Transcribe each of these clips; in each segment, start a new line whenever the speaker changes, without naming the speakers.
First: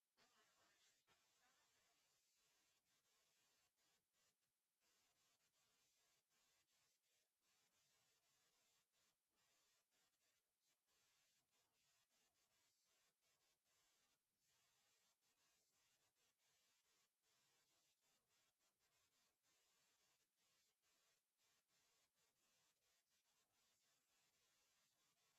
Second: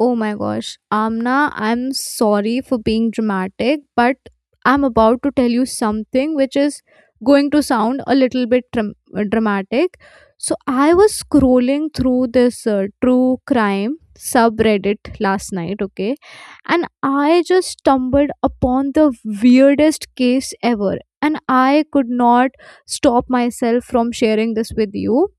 Oh my gosh, Amna, I'm sorry for being dramatic, but I'm about to tell you something which is going to sound a little bit dramatic. So, I was scrolling through this true crime subreddit last night, okay, and I just stumbled upon the weirdest case ever, and I could not stop myself from sharing this with you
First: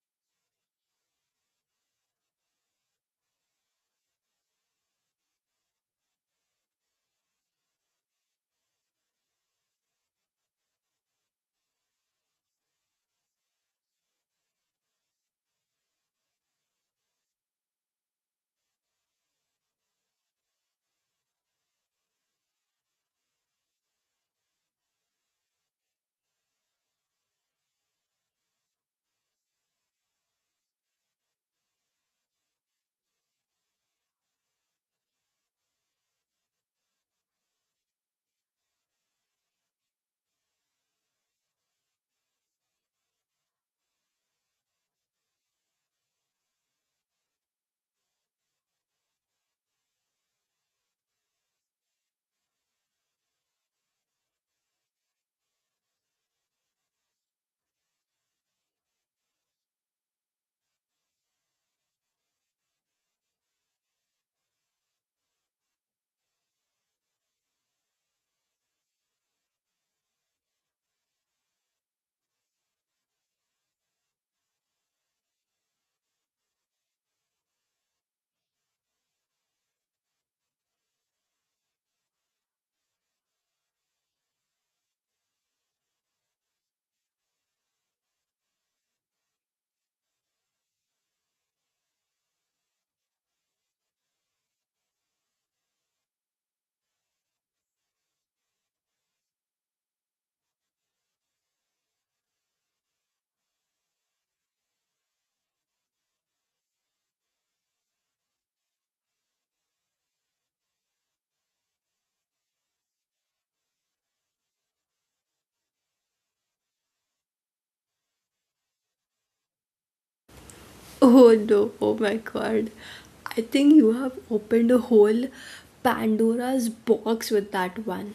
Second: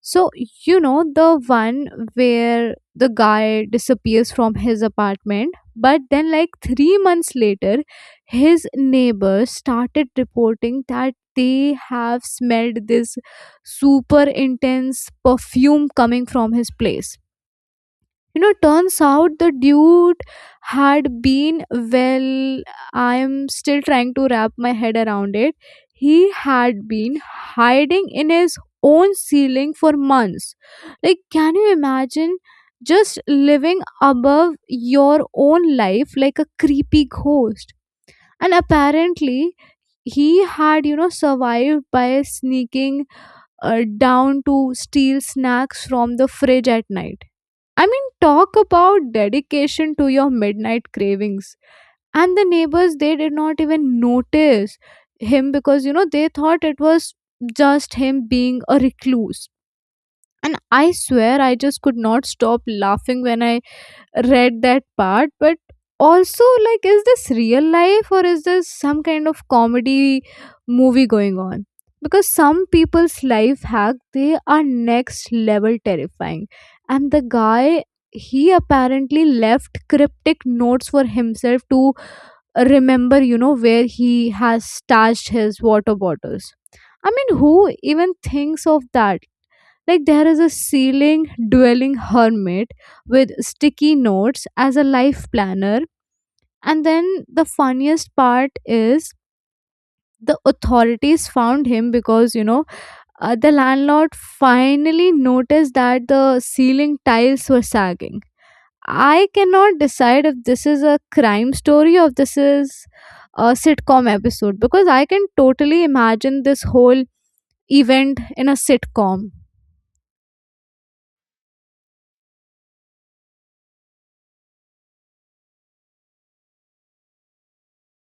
so, the one where the guy disappears from his apartment, but then, like, 3 months later, his neighbors started reporting that they have smelled this super intense perfume coming from his place. Turns out the dude had been, well, I am still trying to wrap my head around it. He had been hiding in his own ceiling for months. Like, can you imagine just living above your own life like a creepy ghost? And apparently he had survived by sneaking down to steal snacks from the fridge at night. I mean, talk about dedication to your midnight cravings. And the neighbors, they did not even notice him because, they thought it was just him being a recluse. And I swear, I just could not stop laughing when I read that part, but also, like, is this real life or is this some kind of comedy movie going on? Because some people's life hack, they are next level terrifying. And the guy, he apparently left cryptic notes for himself to remember where he has stashed his water bottles. I mean, who even thinks of that? Like, there is a ceiling dwelling hermit with sticky notes as a life planner. And then the funniest part is the authorities found him because the landlord finally noticed that the ceiling tiles were sagging. I cannot decide if this is a crime story or if this is a sitcom episode, because I can totally imagine this whole event in a sitcom.
Oh no, oh my god. I think you have opened a whole Pandora's box with that one.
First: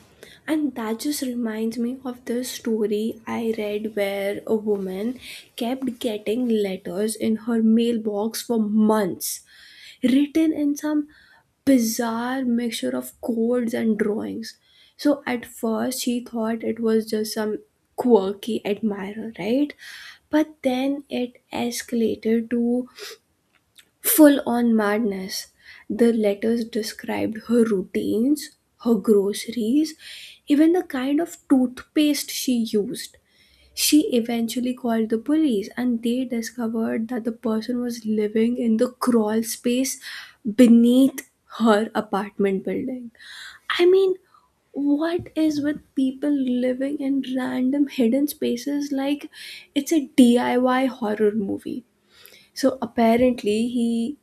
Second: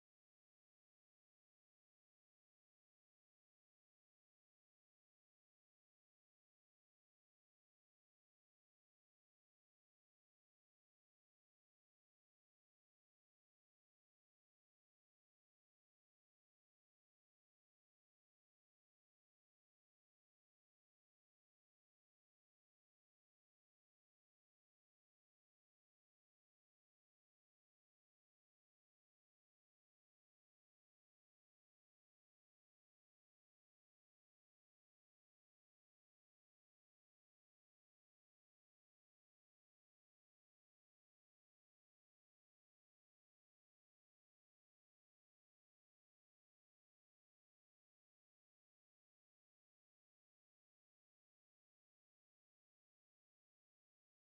And that just reminds me of the story I read where a woman kept getting letters in her mailbox for months, written in some bizarre mixture of codes and drawings. So at first she thought it was just some quirky admirer, right? But then it escalated to full on madness. The letters described her routines, her groceries, even the kind of toothpaste she used. She eventually called the police and they discovered that the person was living in the crawl space beneath her apartment building. I mean, what is with people living in random hidden spaces like it's a DIY horror movie? So apparently, he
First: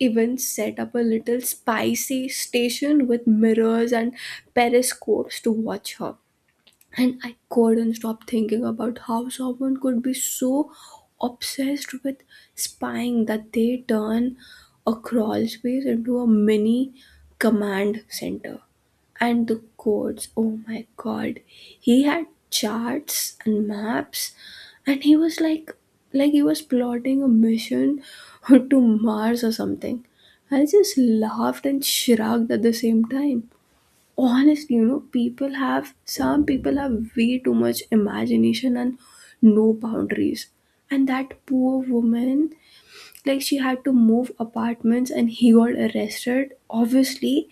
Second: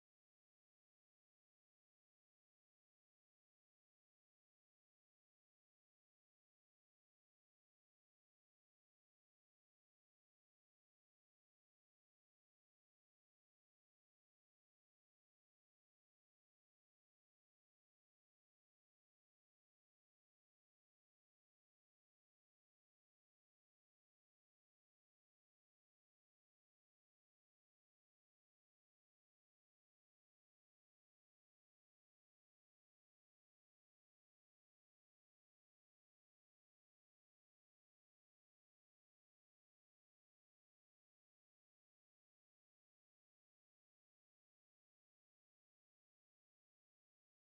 even set up a little spicy station with mirrors and periscopes to watch her, and I couldn't stop thinking about how someone could be so obsessed with spying that they turn a crawl space into a mini command center. And the codes, oh my god, he had charts and maps, and like he was plotting a mission to Mars or something. I just laughed and shrugged at the same time, honestly. You know, people have, some people have way too much imagination and no boundaries, and that poor woman, like she had to move apartments and he got arrested, obviously.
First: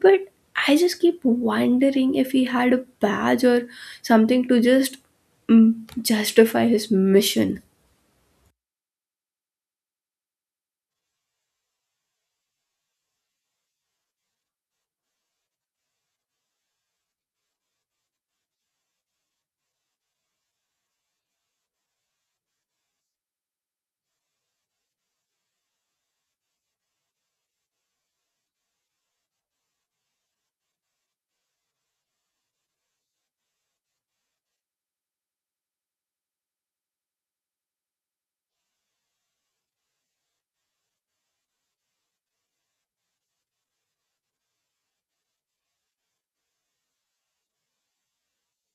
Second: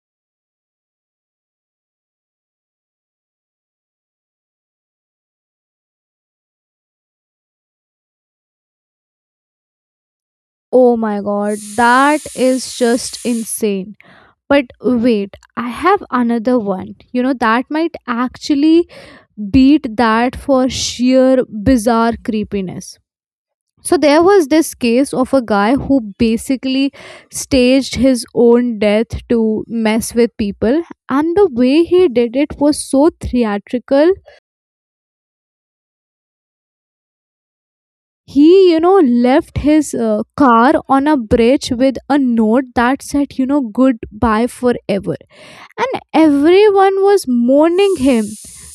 But I just keep wondering if he had a badge or something to just mm, justify his mission.
Oh my god, that is just insane. But wait, I have another one. That might actually beat that for sheer bizarre creepiness. So, there was this case of a guy who basically staged his own death to mess with people, and the way he did it was so theatrical. He, left his car on a bridge with a note that said, goodbye forever, and everyone was mourning him.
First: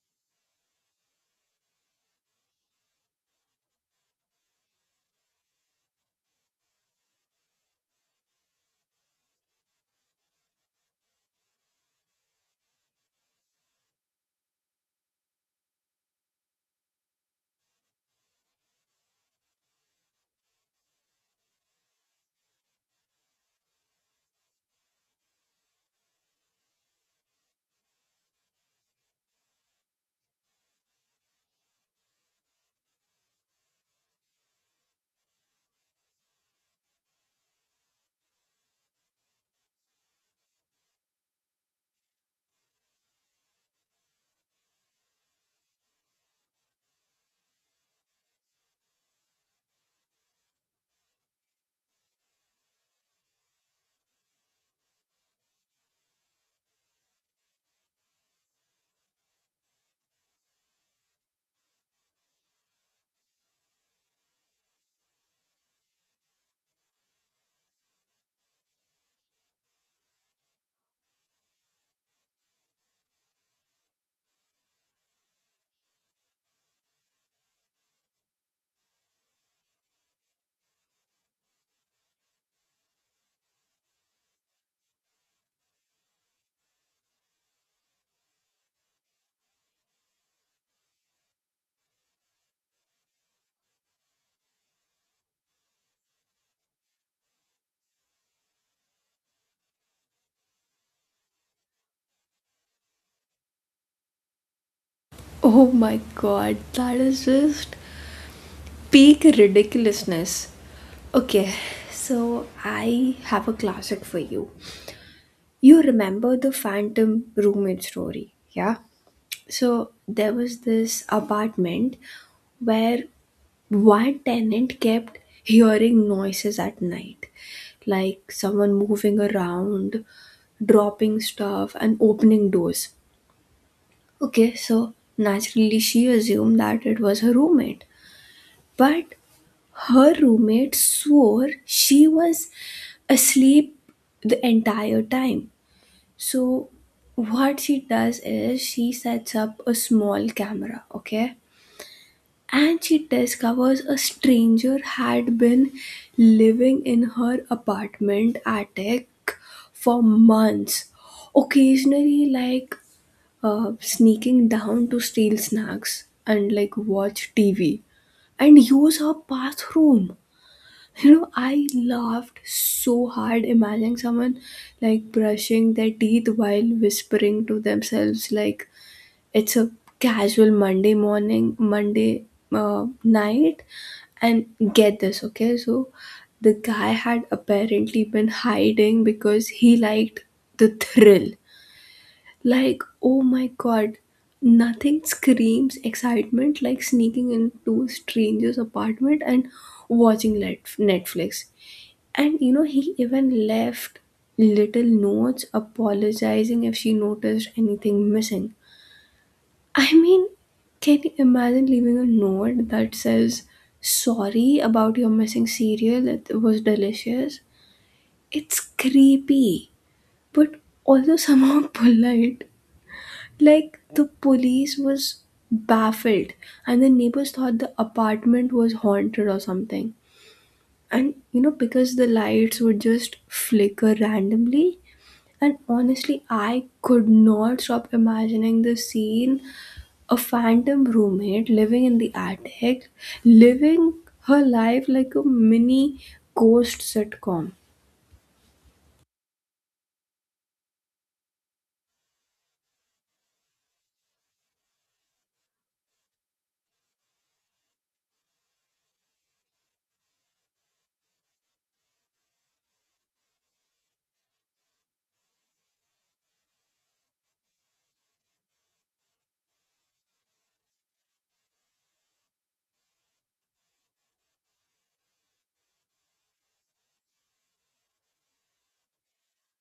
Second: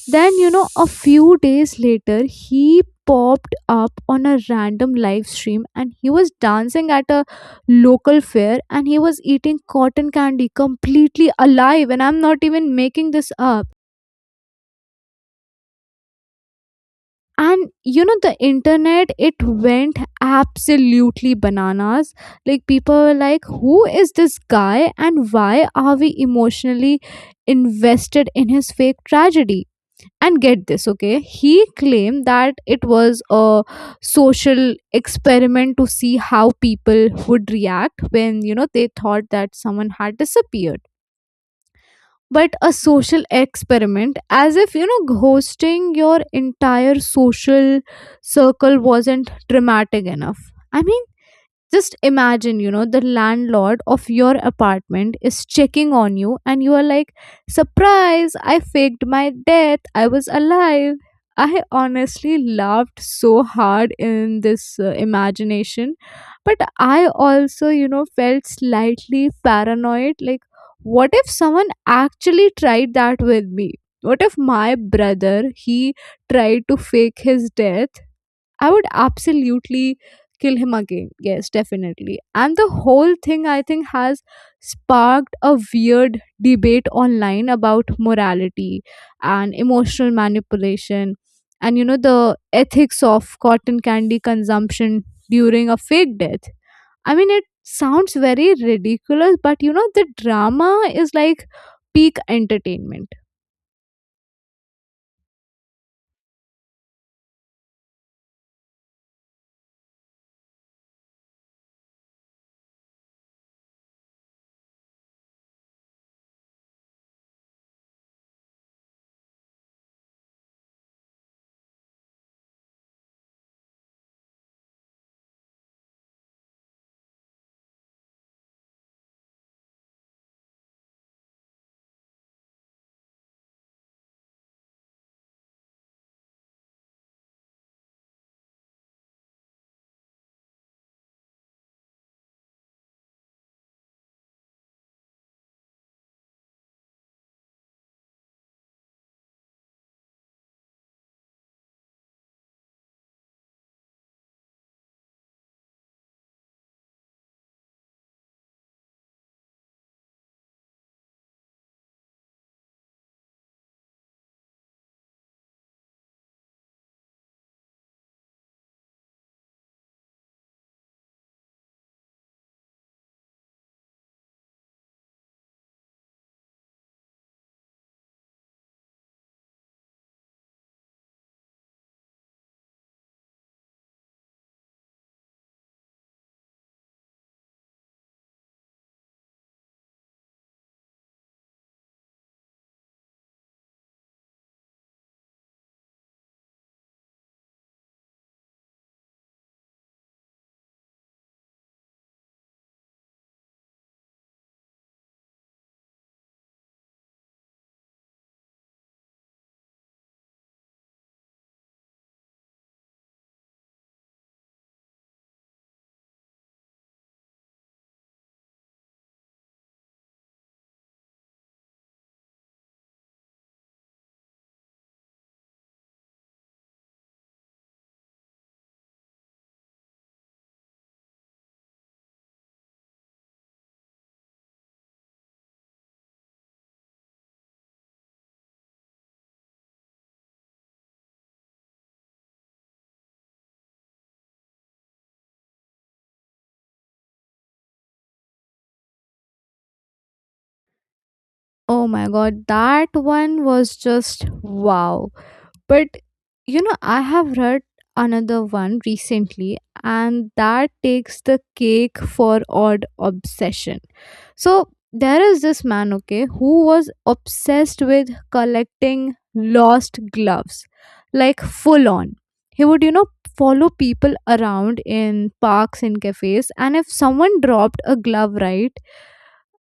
Then, a few days later, he popped up on a random live stream and he was dancing at a local fair and he was eating cotton candy completely alive. And I'm not even making this up. And the internet, it went absolutely bananas. Like, people were like, who is this guy and why are we emotionally invested in his fake tragedy? And get this, okay? He claimed that it was a social experiment to see how people would react when, they thought that someone had disappeared. But a social experiment, as if, hosting your entire social circle wasn't dramatic enough. I mean, just imagine, the landlord of your apartment is checking on you and you are like, surprise, I faked my death, I was alive. I honestly laughed so hard in this imagination, but I also felt slightly paranoid, like, what if someone actually tried that with me? What if my brother, he tried to fake his death? I would absolutely kill him again. Yes, definitely. And the whole thing, I think, has sparked a weird debate online about morality and emotional manipulation and, the ethics of cotton candy consumption during a fake death. I mean, it sounds very ridiculous, but, the drama is like peak entertainment.
Oh my god, that is just peak ridiculousness. Okay, so I have a classic for you. You remember the phantom roommate story, yeah? So there was this apartment where one tenant kept hearing noises at night, like someone moving around, dropping stuff, and opening doors. Okay, so naturally she assumed that it was her roommate. But her roommate swore she was asleep the entire time. So, what she does is she sets up a small camera, okay? And she discovers a stranger had been living in her apartment attic for months, occasionally, like sneaking down to steal snacks and like watch TV and use her bathroom. You know, I laughed so hard imagining someone like brushing their teeth while whispering to themselves, like it's a casual Monday morning, Monday night. And get this, okay? So the guy had apparently been hiding because he liked the thrill. Like, oh my god, nothing screams excitement like sneaking into a stranger's apartment and watching Netflix. And you know, he even left little notes apologizing if she noticed anything missing. I mean, can you imagine leaving a note that says, "Sorry about your missing cereal, it was delicious?" It's creepy, but also somehow polite. Like, the police was baffled, and the neighbors thought the apartment was haunted or something. And you know, because the lights would just flicker randomly. And honestly, I could not stop imagining the scene, a phantom roommate living in the attic, living her life like a mini ghost sitcom.
Oh my god, that one was just wow. But I have read another one recently, and that takes the cake for odd obsession. So there is this man, okay, who was obsessed with collecting lost gloves, like, full on. He would, follow people around in parks and cafes, and if someone dropped a glove, right,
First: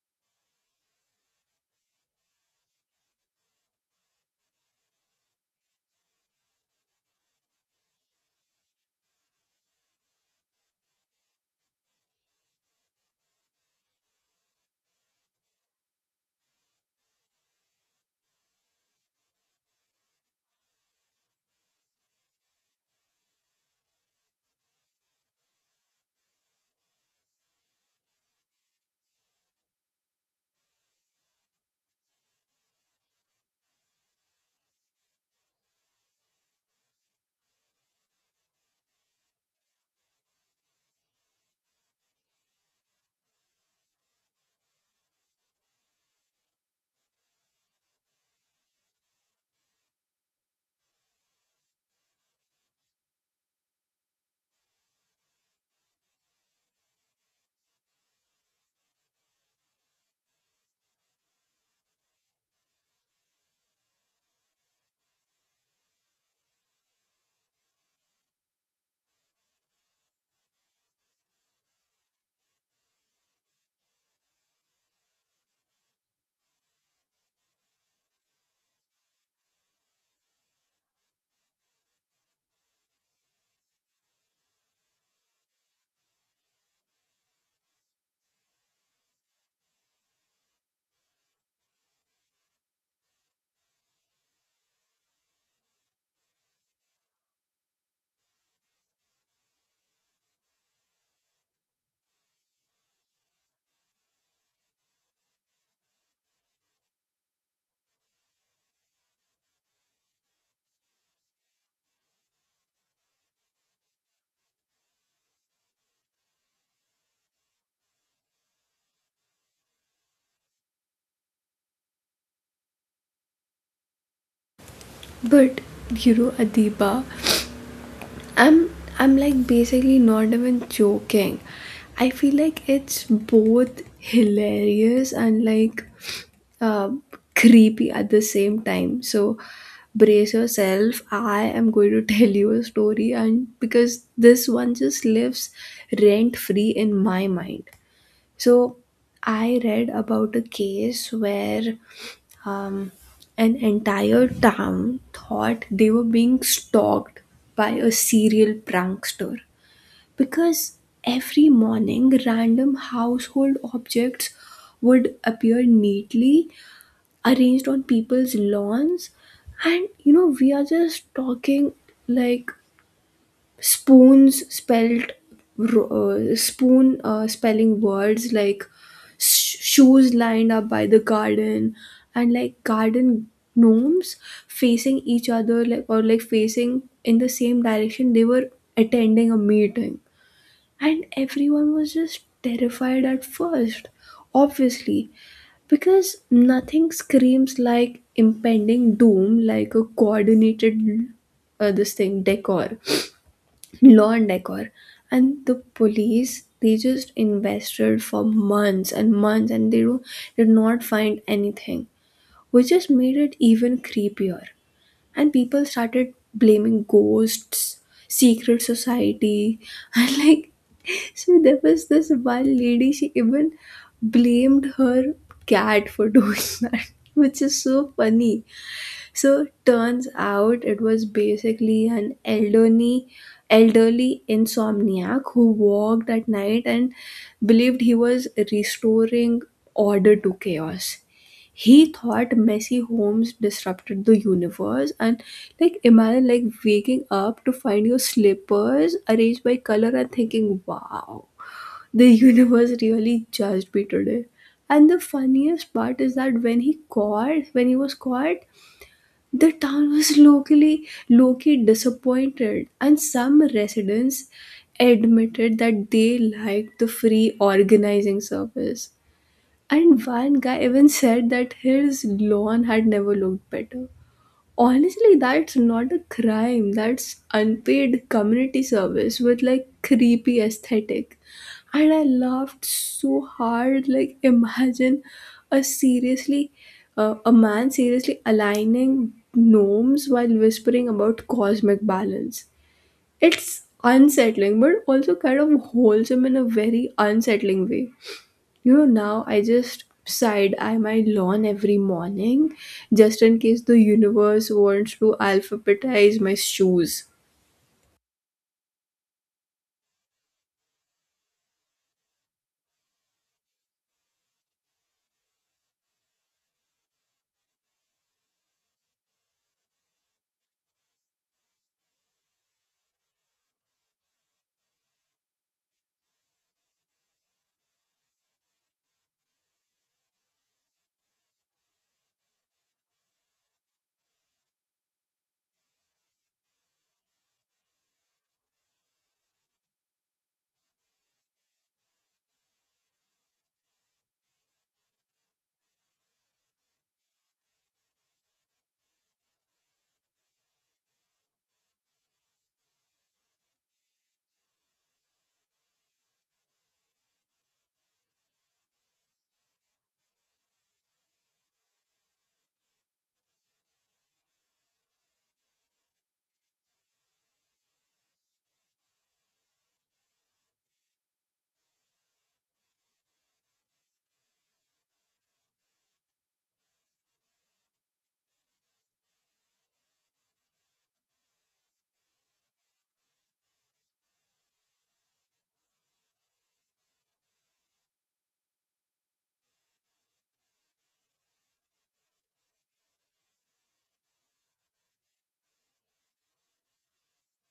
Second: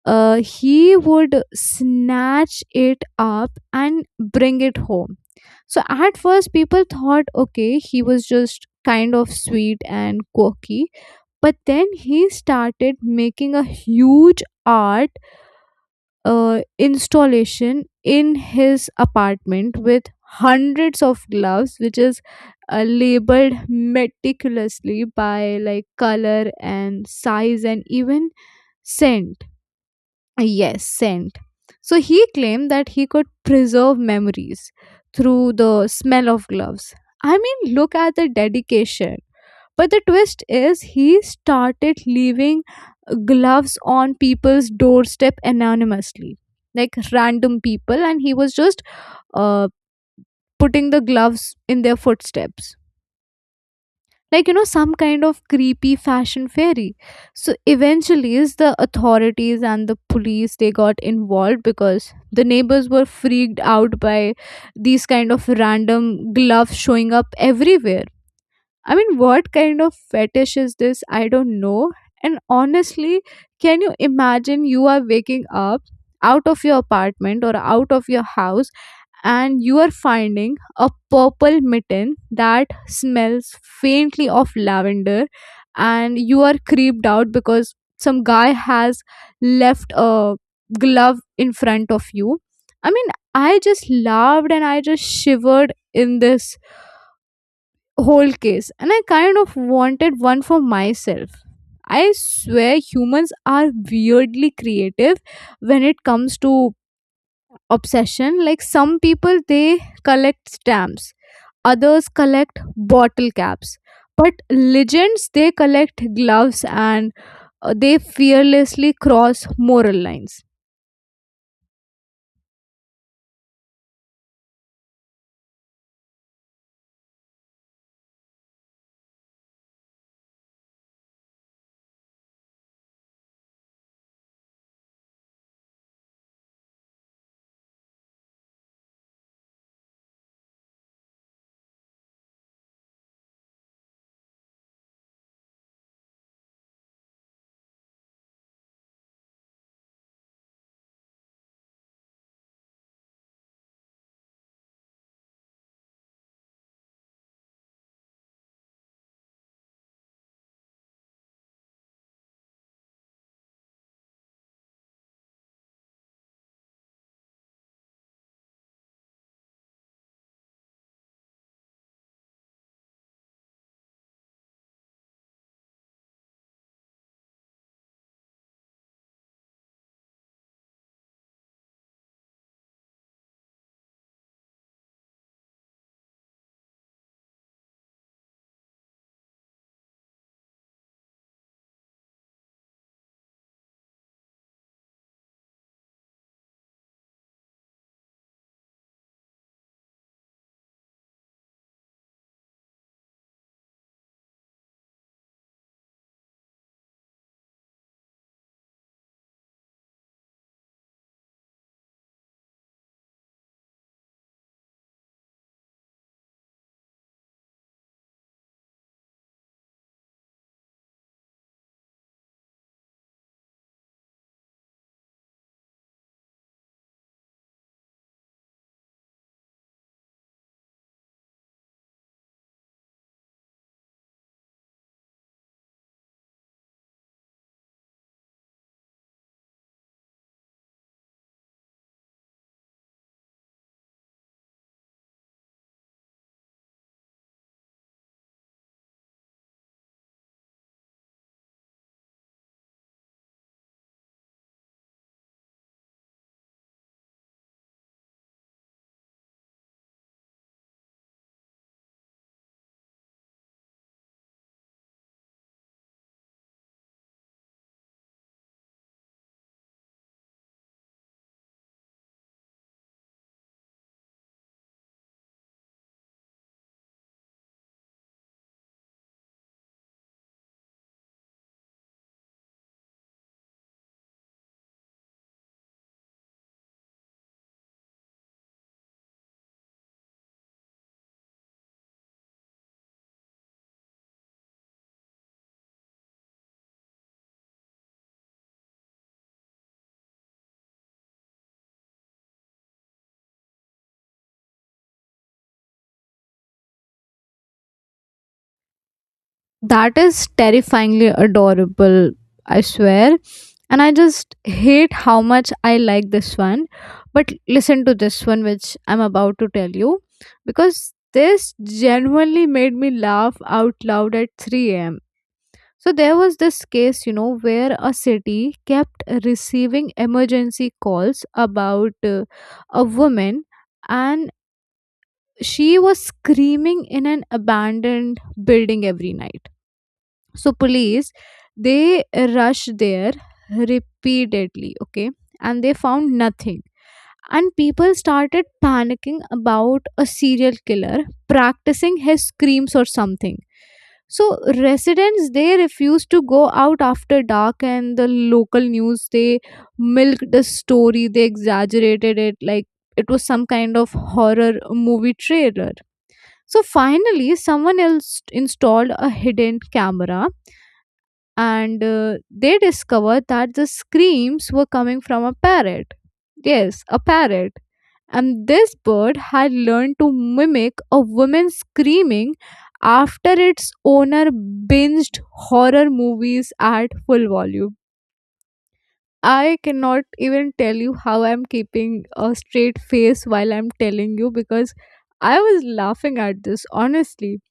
he would snatch it up and bring it home. So at first, people thought, okay, he was just kind of sweet and quirky, but then he started making a huge art installation in his apartment with hundreds of gloves, which is labeled meticulously by, like, color and size and even scent. Yes, scent. So he claimed that he could preserve memories through the smell of gloves. I mean, look at the dedication. But the twist is, he started leaving gloves on people's doorstep anonymously, like, random people, and he was just uh, putting the gloves in their footsteps, like, some kind of creepy fashion fairy. So eventually is the authorities and the police, they got involved because the neighbors were freaked out by these kind of random gloves showing up everywhere. I mean, what kind of fetish is this? I don't know. And honestly, can you imagine you are waking up out of your apartment or out of your house and you are finding a purple mitten that smells faintly of lavender, and you are creeped out because some guy has left a glove in front of you. I mean, I just laughed and I just shivered in this whole case, and I kind of wanted one for myself. I swear humans are weirdly creative when it comes to obsession. Like, some people, they collect stamps, others collect bottle caps, but legends, they collect gloves and they fearlessly cross moral lines.
But you know, Adiba, I'm like basically not even joking. I feel like it's both hilarious and like uh, creepy at the same time. So brace yourself. I am going to tell you a story, and because this one just lives rent free in my mind. So I read about a case where um, an entire town thought they were being stalked by a serial prankster, because every morning random household objects would appear neatly arranged on people's lawns. And you know, we are just talking like spoons spelled ro- spoon spelling words like shoes lined up by the garden, and like garden gnomes facing each other, like, or like facing in the same direction, they were attending a meeting. And everyone was just terrified at first, obviously, because nothing screams like impending doom like a coordinated this thing decor, law and decor. And the police they just invested for months and months, and did not find anything, which just made it even creepier. And people started blaming ghosts, secret society, and like, so there was this one lady, she even blamed her cat for doing that, which is so funny. So turns out it was basically an elderly insomniac who walked at night and believed he was restoring order to chaos. He thought messy homes disrupted the universe, and like imagine like waking up to find your slippers arranged by color and thinking, "Wow, the universe really judged me today." And the funniest part is that when he was caught, the town was locally disappointed, and some residents admitted that they liked the free organizing service. And one guy even said that his lawn had never looked better. Honestly, that's not a crime. That's unpaid community service with like creepy aesthetic. And I laughed so hard. Like, imagine a seriously, a man seriously aligning gnomes while whispering about cosmic balance. It's unsettling, but also kind of wholesome in a very unsettling way. You know, now I just side eye my lawn every morning, just in case the universe wants to alphabetize my shoes.
That is terrifyingly adorable, I swear. And I just hate how much I like this one. But listen to this one, which I'm about to tell you, because this genuinely made me laugh out loud at 3 a.m. So there was this case, where a city kept receiving emergency calls about a woman and she was screaming in an abandoned building every night. So police, they rushed there repeatedly, okay, and they found nothing. And people started panicking about a serial killer practicing his screams or something. So residents, they refused to go out after dark, and the local news, they milked the story, they exaggerated it like it was some kind of horror movie trailer. So finally someone else installed a hidden camera and they discovered that the screams were coming from a parrot. Yes, a parrot. And this bird had learned to mimic a woman screaming after its owner binged horror movies at full volume. I cannot even tell you how I'm keeping a straight face while I'm telling you, because I was laughing at this, honestly.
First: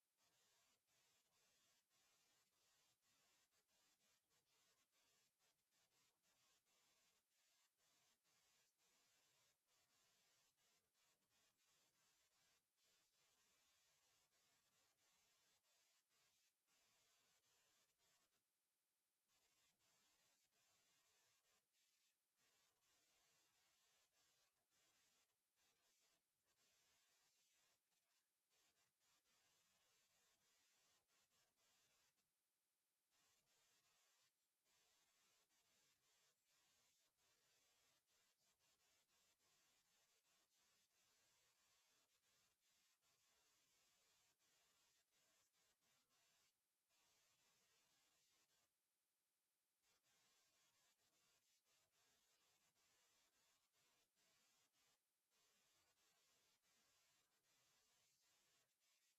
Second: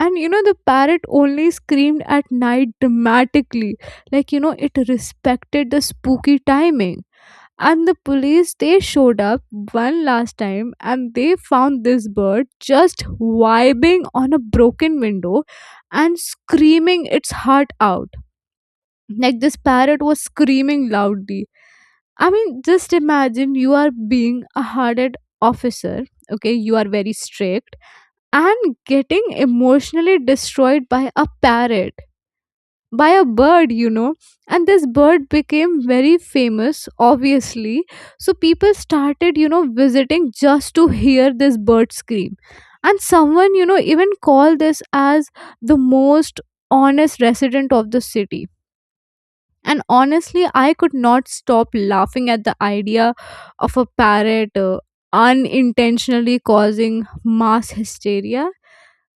And the parrot only screamed at night dramatically. Like, it respected the spooky timing. And the police, they showed up one last time and they found this bird just vibing on a broken window and screaming its heart out. Like, this parrot was screaming loudly. I mean, just imagine you are being a hard-headed officer, okay? You are very strict, and getting emotionally destroyed by a parrot, by a bird. And this bird became very famous, obviously. So people started, visiting just to hear this bird scream. And someone, even called this as the most honest resident of the city. And honestly, I could not stop laughing at the idea of a parrot unintentionally causing mass hysteria.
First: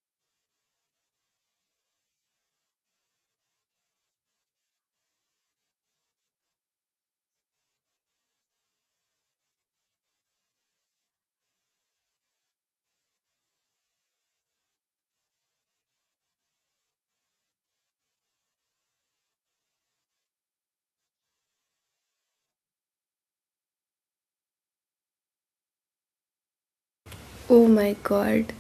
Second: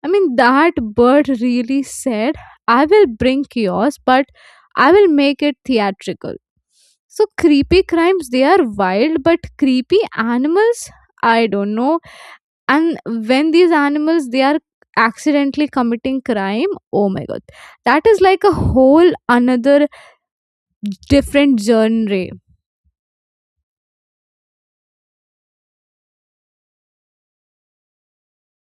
I mean, that bird really said, I will bring chaos, but I will make it theatrical. So, creepy crimes, they are wild, but creepy animals, I don't know. And when these animals, they are accidentally committing crime, oh my god, that is like a whole another different genre.
Oh my god.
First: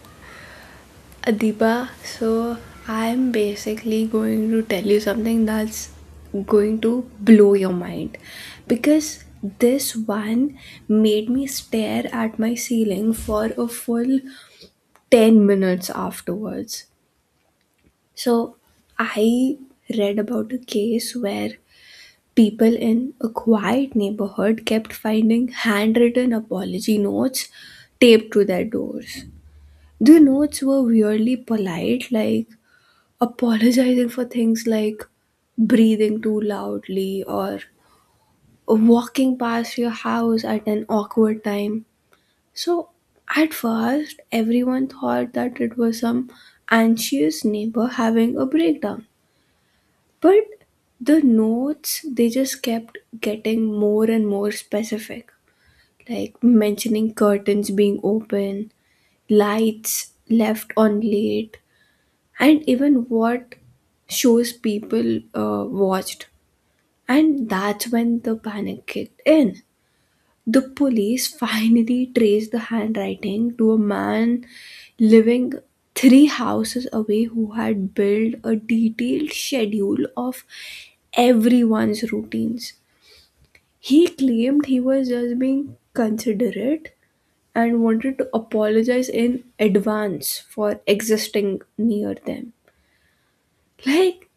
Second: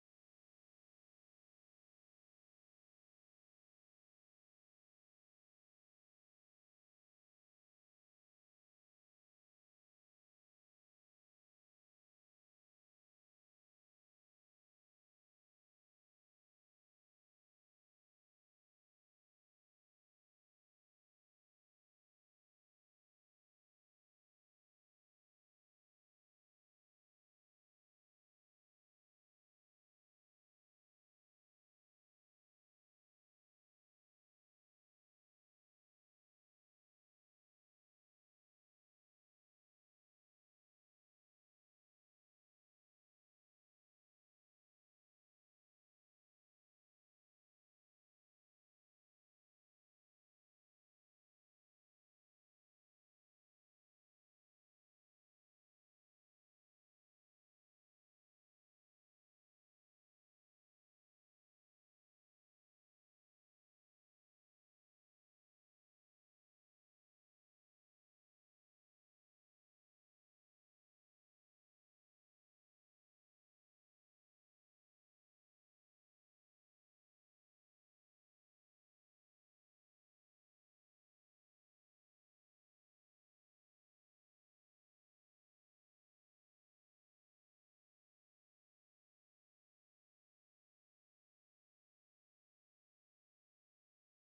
Adiba, so I'm basically going to tell you something that's going to blow your mind. Because this one made me stare at my ceiling for a full 10 minutes afterwards. So I read about a case where people in a quiet neighborhood kept finding handwritten apology notes taped to their doors. The notes were weirdly polite, like apologizing for things like breathing too loudly or walking past your house at an awkward time. So, at first, everyone thought that it was some anxious neighbor having a breakdown. But the notes, they just kept getting more and more specific, like mentioning curtains being open, lights left on late, and even what shows people watched. And that's when the panic kicked in. The police finally traced the handwriting to a man living three houses away who had built a detailed schedule of everyone's routines. He claimed he was just being considerate and wanted to apologize in advance for existing near them. Like,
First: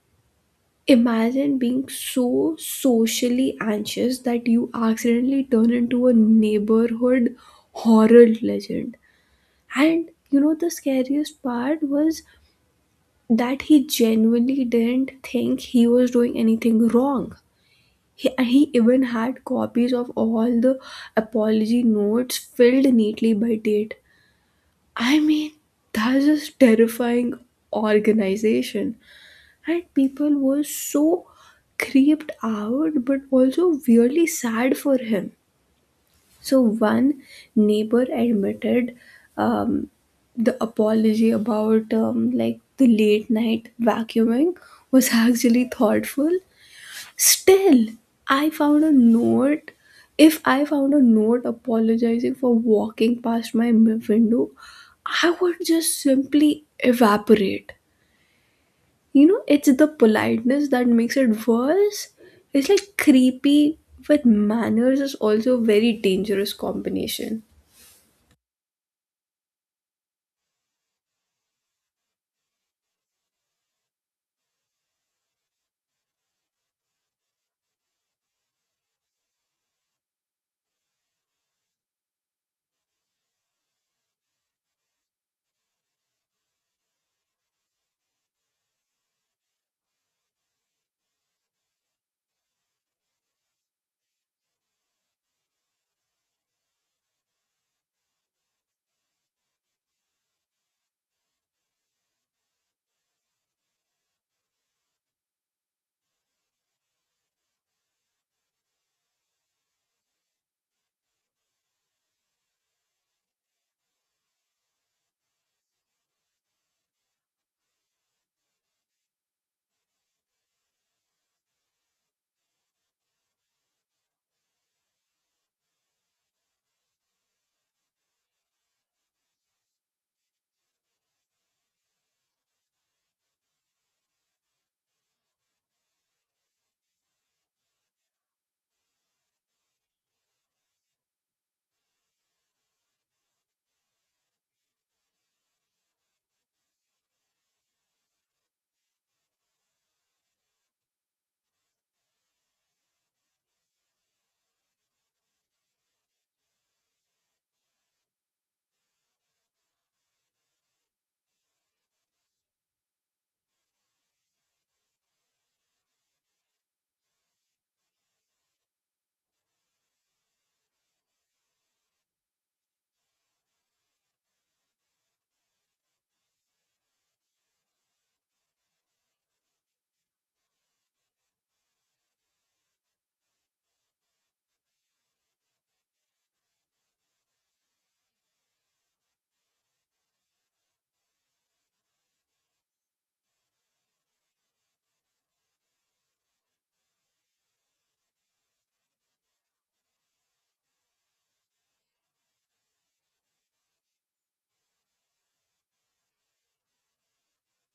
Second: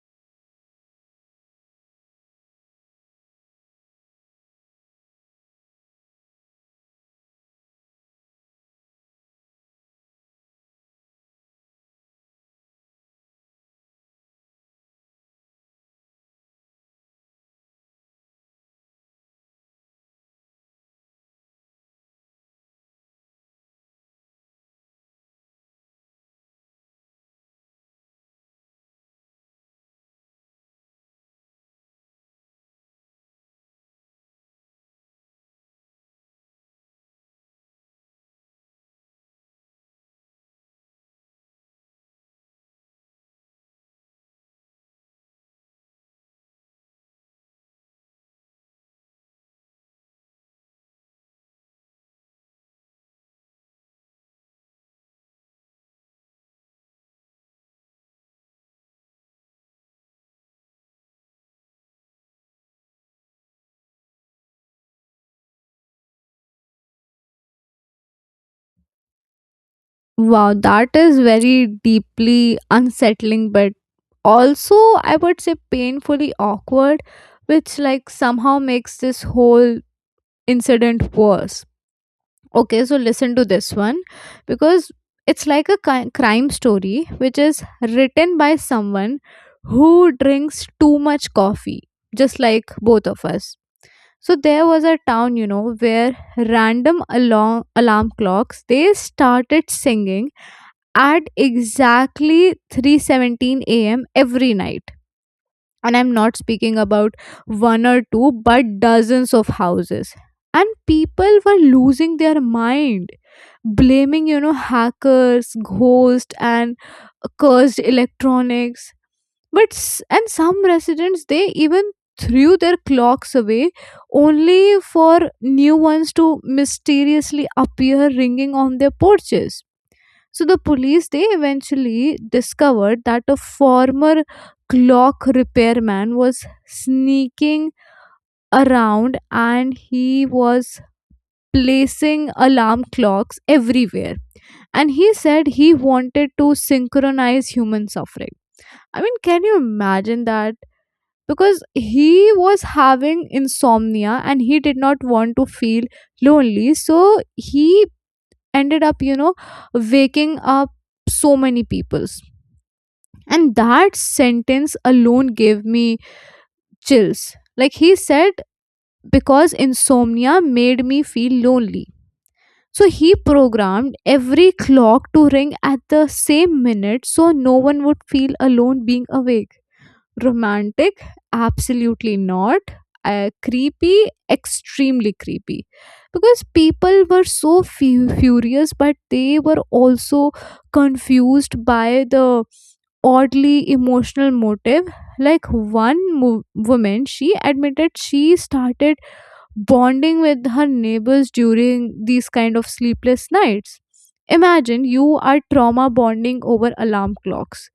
imagine being so socially anxious that you accidentally turn into a neighborhood horror legend. And you know, the scariest part was that he genuinely didn't think he was doing anything wrong. He even had copies of all the apology notes filled neatly by date. I mean, that's just terrifying organization. And people were so creeped out but also weirdly sad for him. So one neighbor admitted um, the apology about like the late night vacuuming was actually thoughtful. Still, I found a note if I found a note apologizing for walking past my window, I would just simply evaporate. You know, it's the politeness that makes it worse. It's like creepy with manners is also a very dangerous combination.
Wow, that is very deeply unsettling, but also I would say painfully awkward, which, like, somehow makes this whole incident worse. Okay, so listen to this one because it's like a crime story which is written by someone who drinks too much coffee, just like both of us. So there was a town, where random alarm clocks they started singing at exactly 3:17 a.m. every night. And I'm not speaking about one or two, but dozens of houses. And people were losing their mind, blaming, hackers, ghosts, and cursed electronics. But and some residents, they even threw their clocks away only for new ones to mysteriously appear ringing on their porches. So the police, they eventually discovered that a former clock repairman was sneaking around and he was placing alarm clocks everywhere. And he said he wanted to synchronize human suffering. I mean, can you imagine that? Because he was having insomnia and he did not want to feel lonely. So he ended up, waking up so many people. And that sentence alone gave me chills. Like, he said, because insomnia made me feel lonely. So he programmed every clock to ring at the same minute so no one would feel alone being awake. Romantic? Absolutely not. Creepy? Extremely creepy. Because people were so furious, but they were also confused by the oddly emotional motive. Like one woman, she admitted she started bonding with her neighbors during these kind of sleepless nights. Imagine you are trauma bonding over alarm clocks.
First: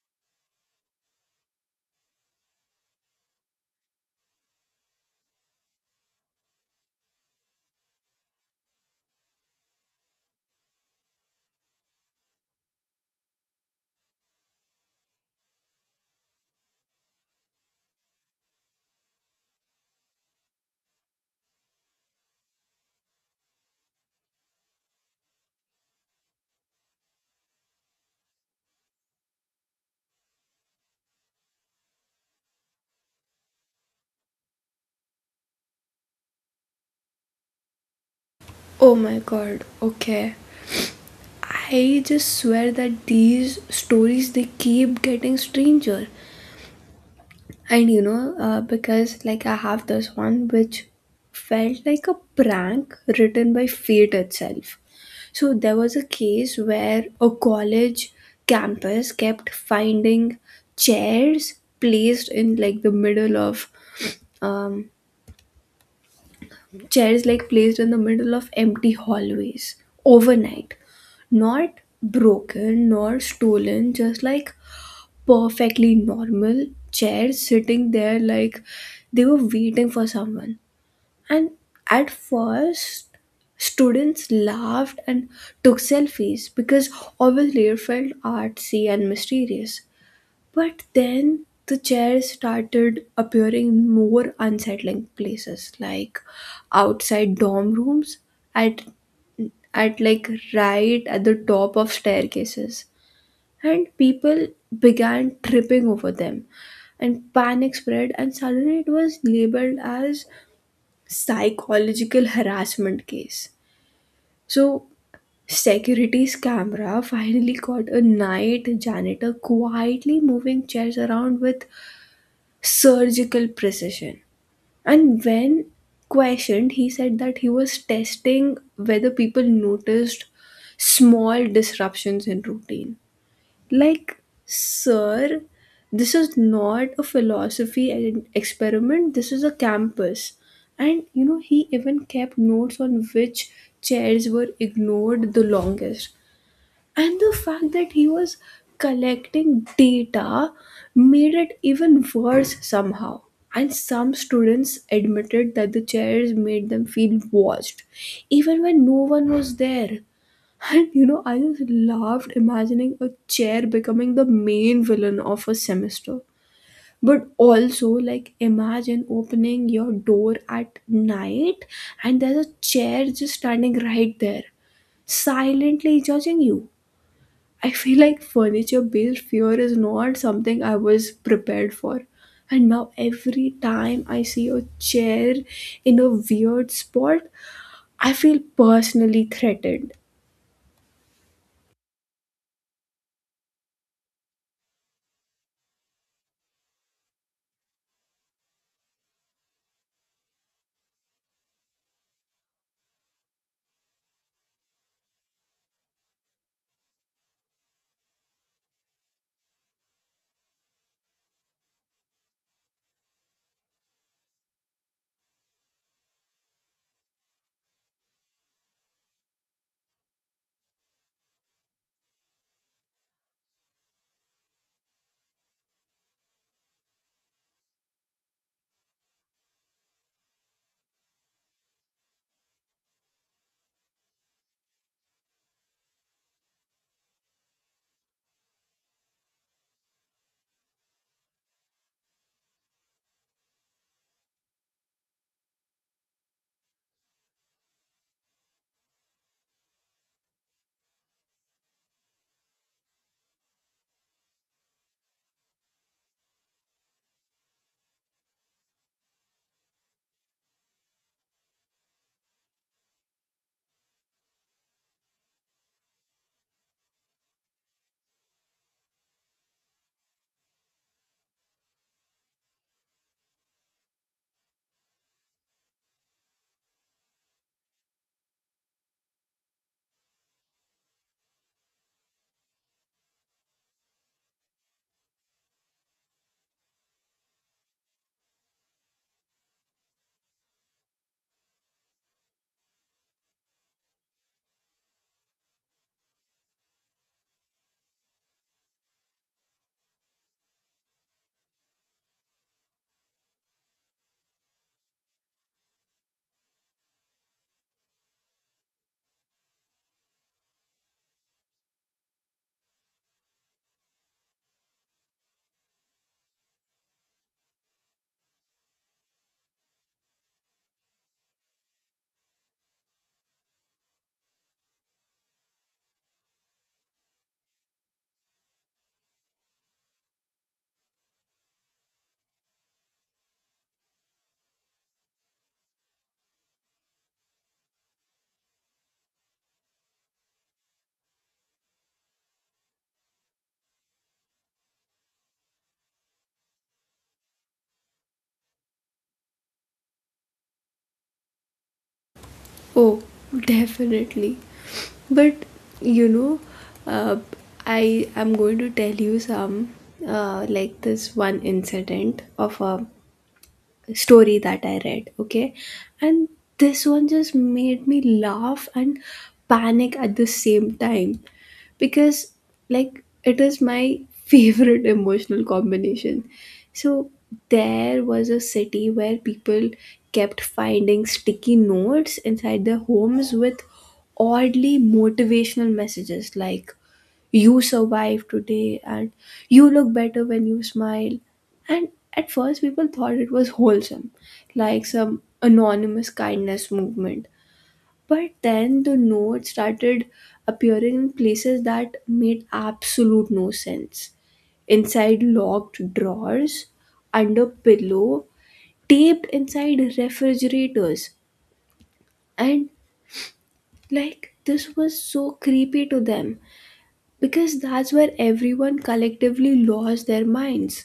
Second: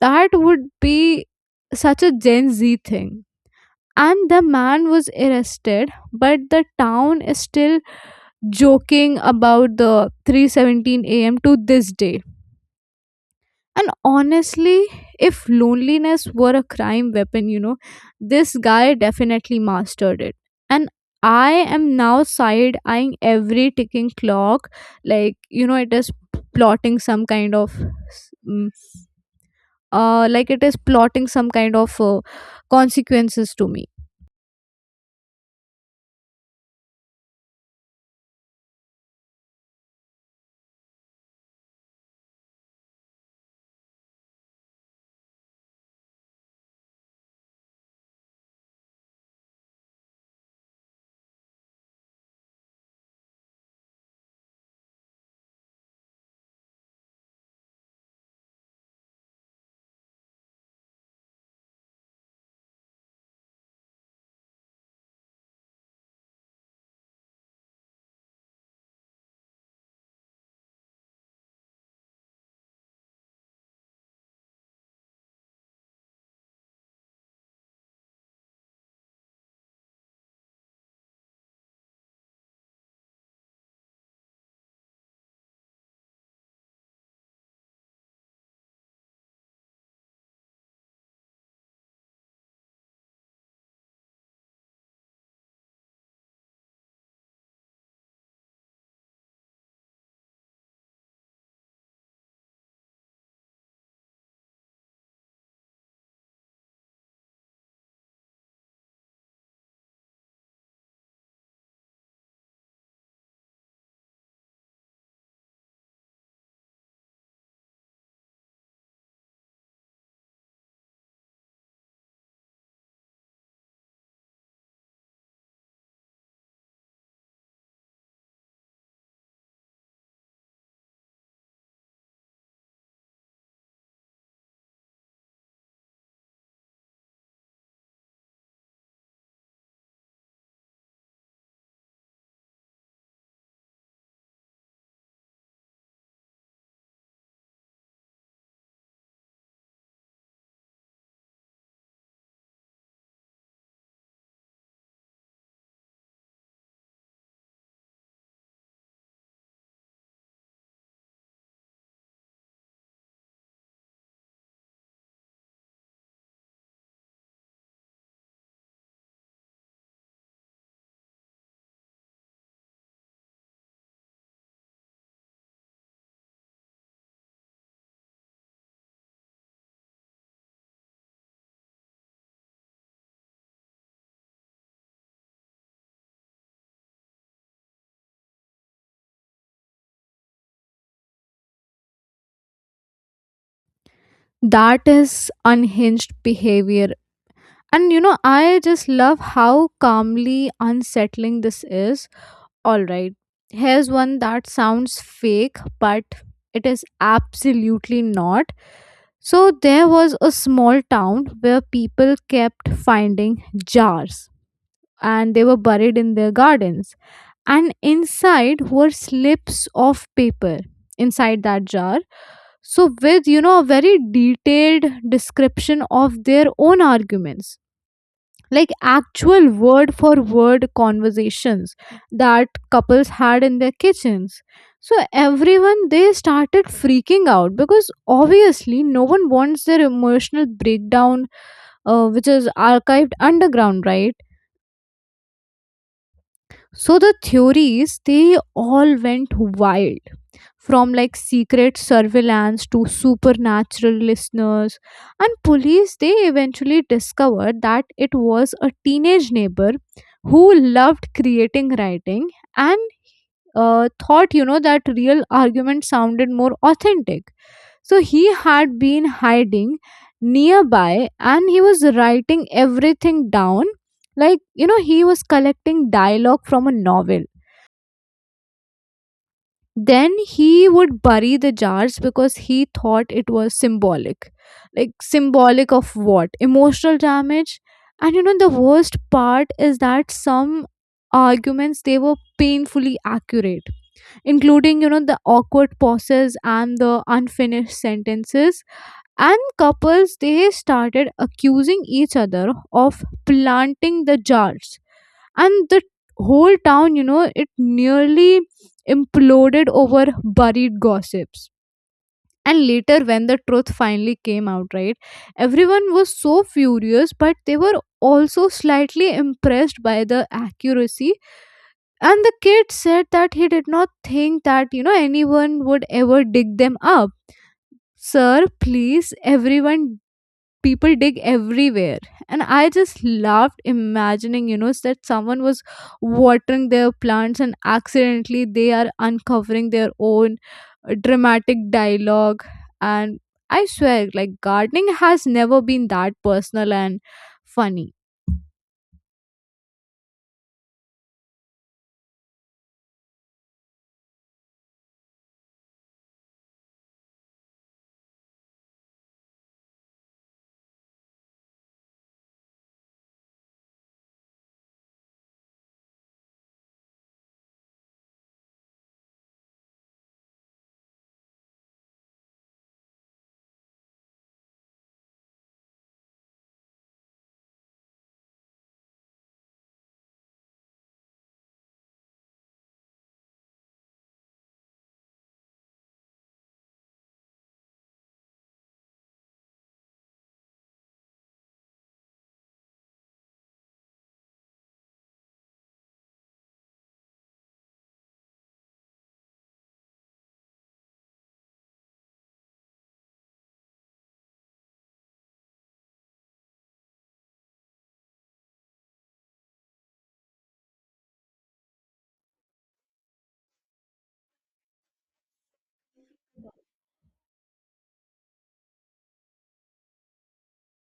That would be such a Gen Z thing. And the man was arrested, but the town is still joking about the 3:17 a.m. to this day. And honestly, if loneliness were a crime weapon, this guy definitely mastered it. And I am now side eyeing every ticking clock, like, it is plotting some kind of, mm, like, it is plotting some kind of consequences to me.
Oh my god, okay. I just swear that these stories, they keep getting stranger. Because like I have this one which felt like a prank written by fate itself. So there was a case where a college campus kept finding chairs placed in like the middle of um, chairs like placed in the middle of empty hallways overnight. Not broken nor stolen, just like perfectly normal chair sitting there like they were waiting for someone. And at first, students laughed and took selfies because obviously it felt artsy and mysterious. But then the chairs started appearing in more unsettling places like outside dorm rooms, at at like right at the top of staircases, and people began tripping over them, and panic spread, and suddenly it was labeled as psychological harassment case. So security's camera finally caught a night janitor quietly moving chairs around with surgical precision, and when questioned he said that he was testing whether people noticed small disruptions in routine. Like, sir, this is not a philosophy and experiment, this is a campus. And you know, he even kept notes on which chairs were ignored the longest. And the fact that he was collecting data made it even worse somehow. And some students admitted that the chairs made them feel watched, even when no one was there. And you know, I just laughed imagining a chair becoming the main villain of a semester. But also, like, imagine opening your door at night and there's a chair just standing right there, silently judging you. I feel like furniture based fear is not something I was prepared for. And now, every time I see a chair in a weird spot, I feel personally threatened.
That is unhinged behavior. And, I just love how calmly unsettling this is. All right. Here's one that sounds fake, but it is absolutely not. So, there was a small town where people kept finding jars and they were buried in their gardens. And inside were slips of paper inside that jar. So, with a very detailed description of their own arguments, like, actual word for word conversations that couples had in their kitchens. So everyone, they started freaking out because obviously no one wants their emotional breakdown which is archived underground, right? So the theories, they all went wild, from, like, secret surveillance to supernatural listeners. And police, they eventually discovered that it was a teenage neighbor who loved creating writing and thought that real argument sounded more authentic. So he had been hiding nearby and he was writing everything down, like, he was collecting dialogue from a novel. Then he would bury the jars because he thought it was symbolic. Like, symbolic of what? Emotional damage? And the worst part is that some arguments, they were painfully accurate, including the awkward pauses and the unfinished sentences. And couples, they started accusing each other of planting the jars. And the whole town, it nearly imploded over buried gossips. And later, when the truth finally came out, right, everyone was so furious but they were also slightly impressed by the accuracy. And the kid said that he did not think that anyone would ever dig them up. Sir, please, everyone, people dig everywhere. And I just loved imagining that someone was watering their plants and accidentally they are uncovering their own dramatic dialogue. And I swear, like, gardening has never been that personal and funny.
Oh, definitely. But you know, uh, I am going to tell you some, like this one incident of a story that I read, okay? And this one just made me laugh and panic at the same time, because like it is my favorite emotional combination. So there was a city where people kept finding sticky notes inside their homes with oddly motivational messages like "you survived today" and "you look better when you smile." And at first people thought it was wholesome, like some anonymous kindness movement. But then the notes started appearing in places that made absolute no sense. Inside locked drawers, under pillow, taped inside refrigerators. And like this was so creepy to them, because that's where everyone collectively lost their minds.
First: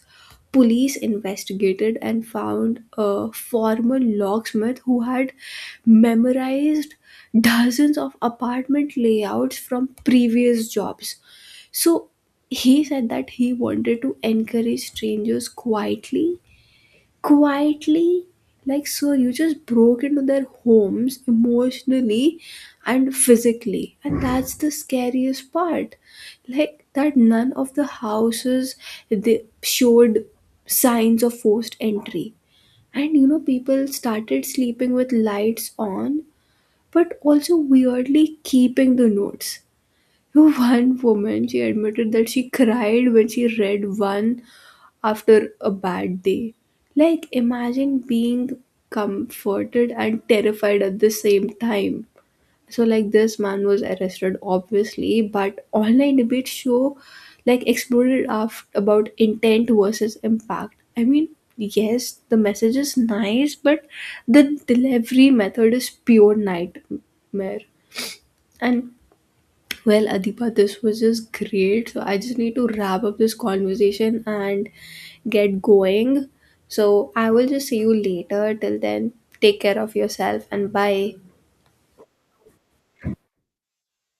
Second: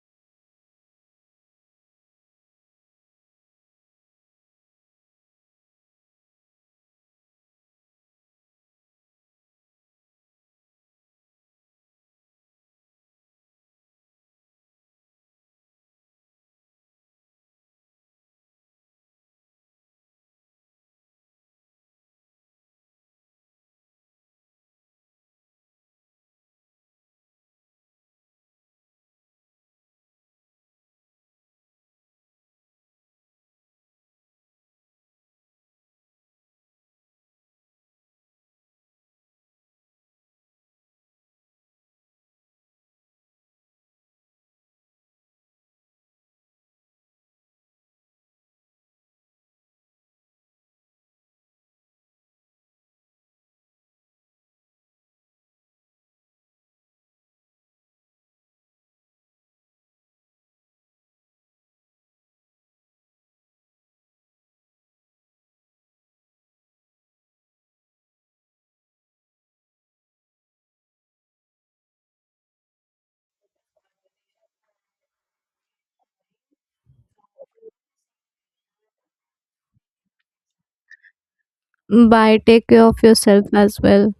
Police investigated and found a former locksmith who had memorized dozens of apartment layouts from previous jobs. So he said that he wanted to encourage strangers quietly. Like, sir, you just broke into their homes emotionally and physically, and that's the scariest part, like that none of the houses, they showed signs of forced entry. And you know, people started sleeping with lights on, but also weirdly keeping the notes. One woman, she admitted that she cried when she read one after a bad day. Like, imagine being comforted and terrified at the same time. So, like, this man was arrested, obviously, but online debates like exploded about intent versus impact. I mean, yes, the message is nice, but the delivery method is pure nightmare. And well, Adipa, this was just great. So I just need to wrap up this conversation and get going. So I will just see you later. Till then, take care of yourself and bye.
Bye, take care of yourself as well.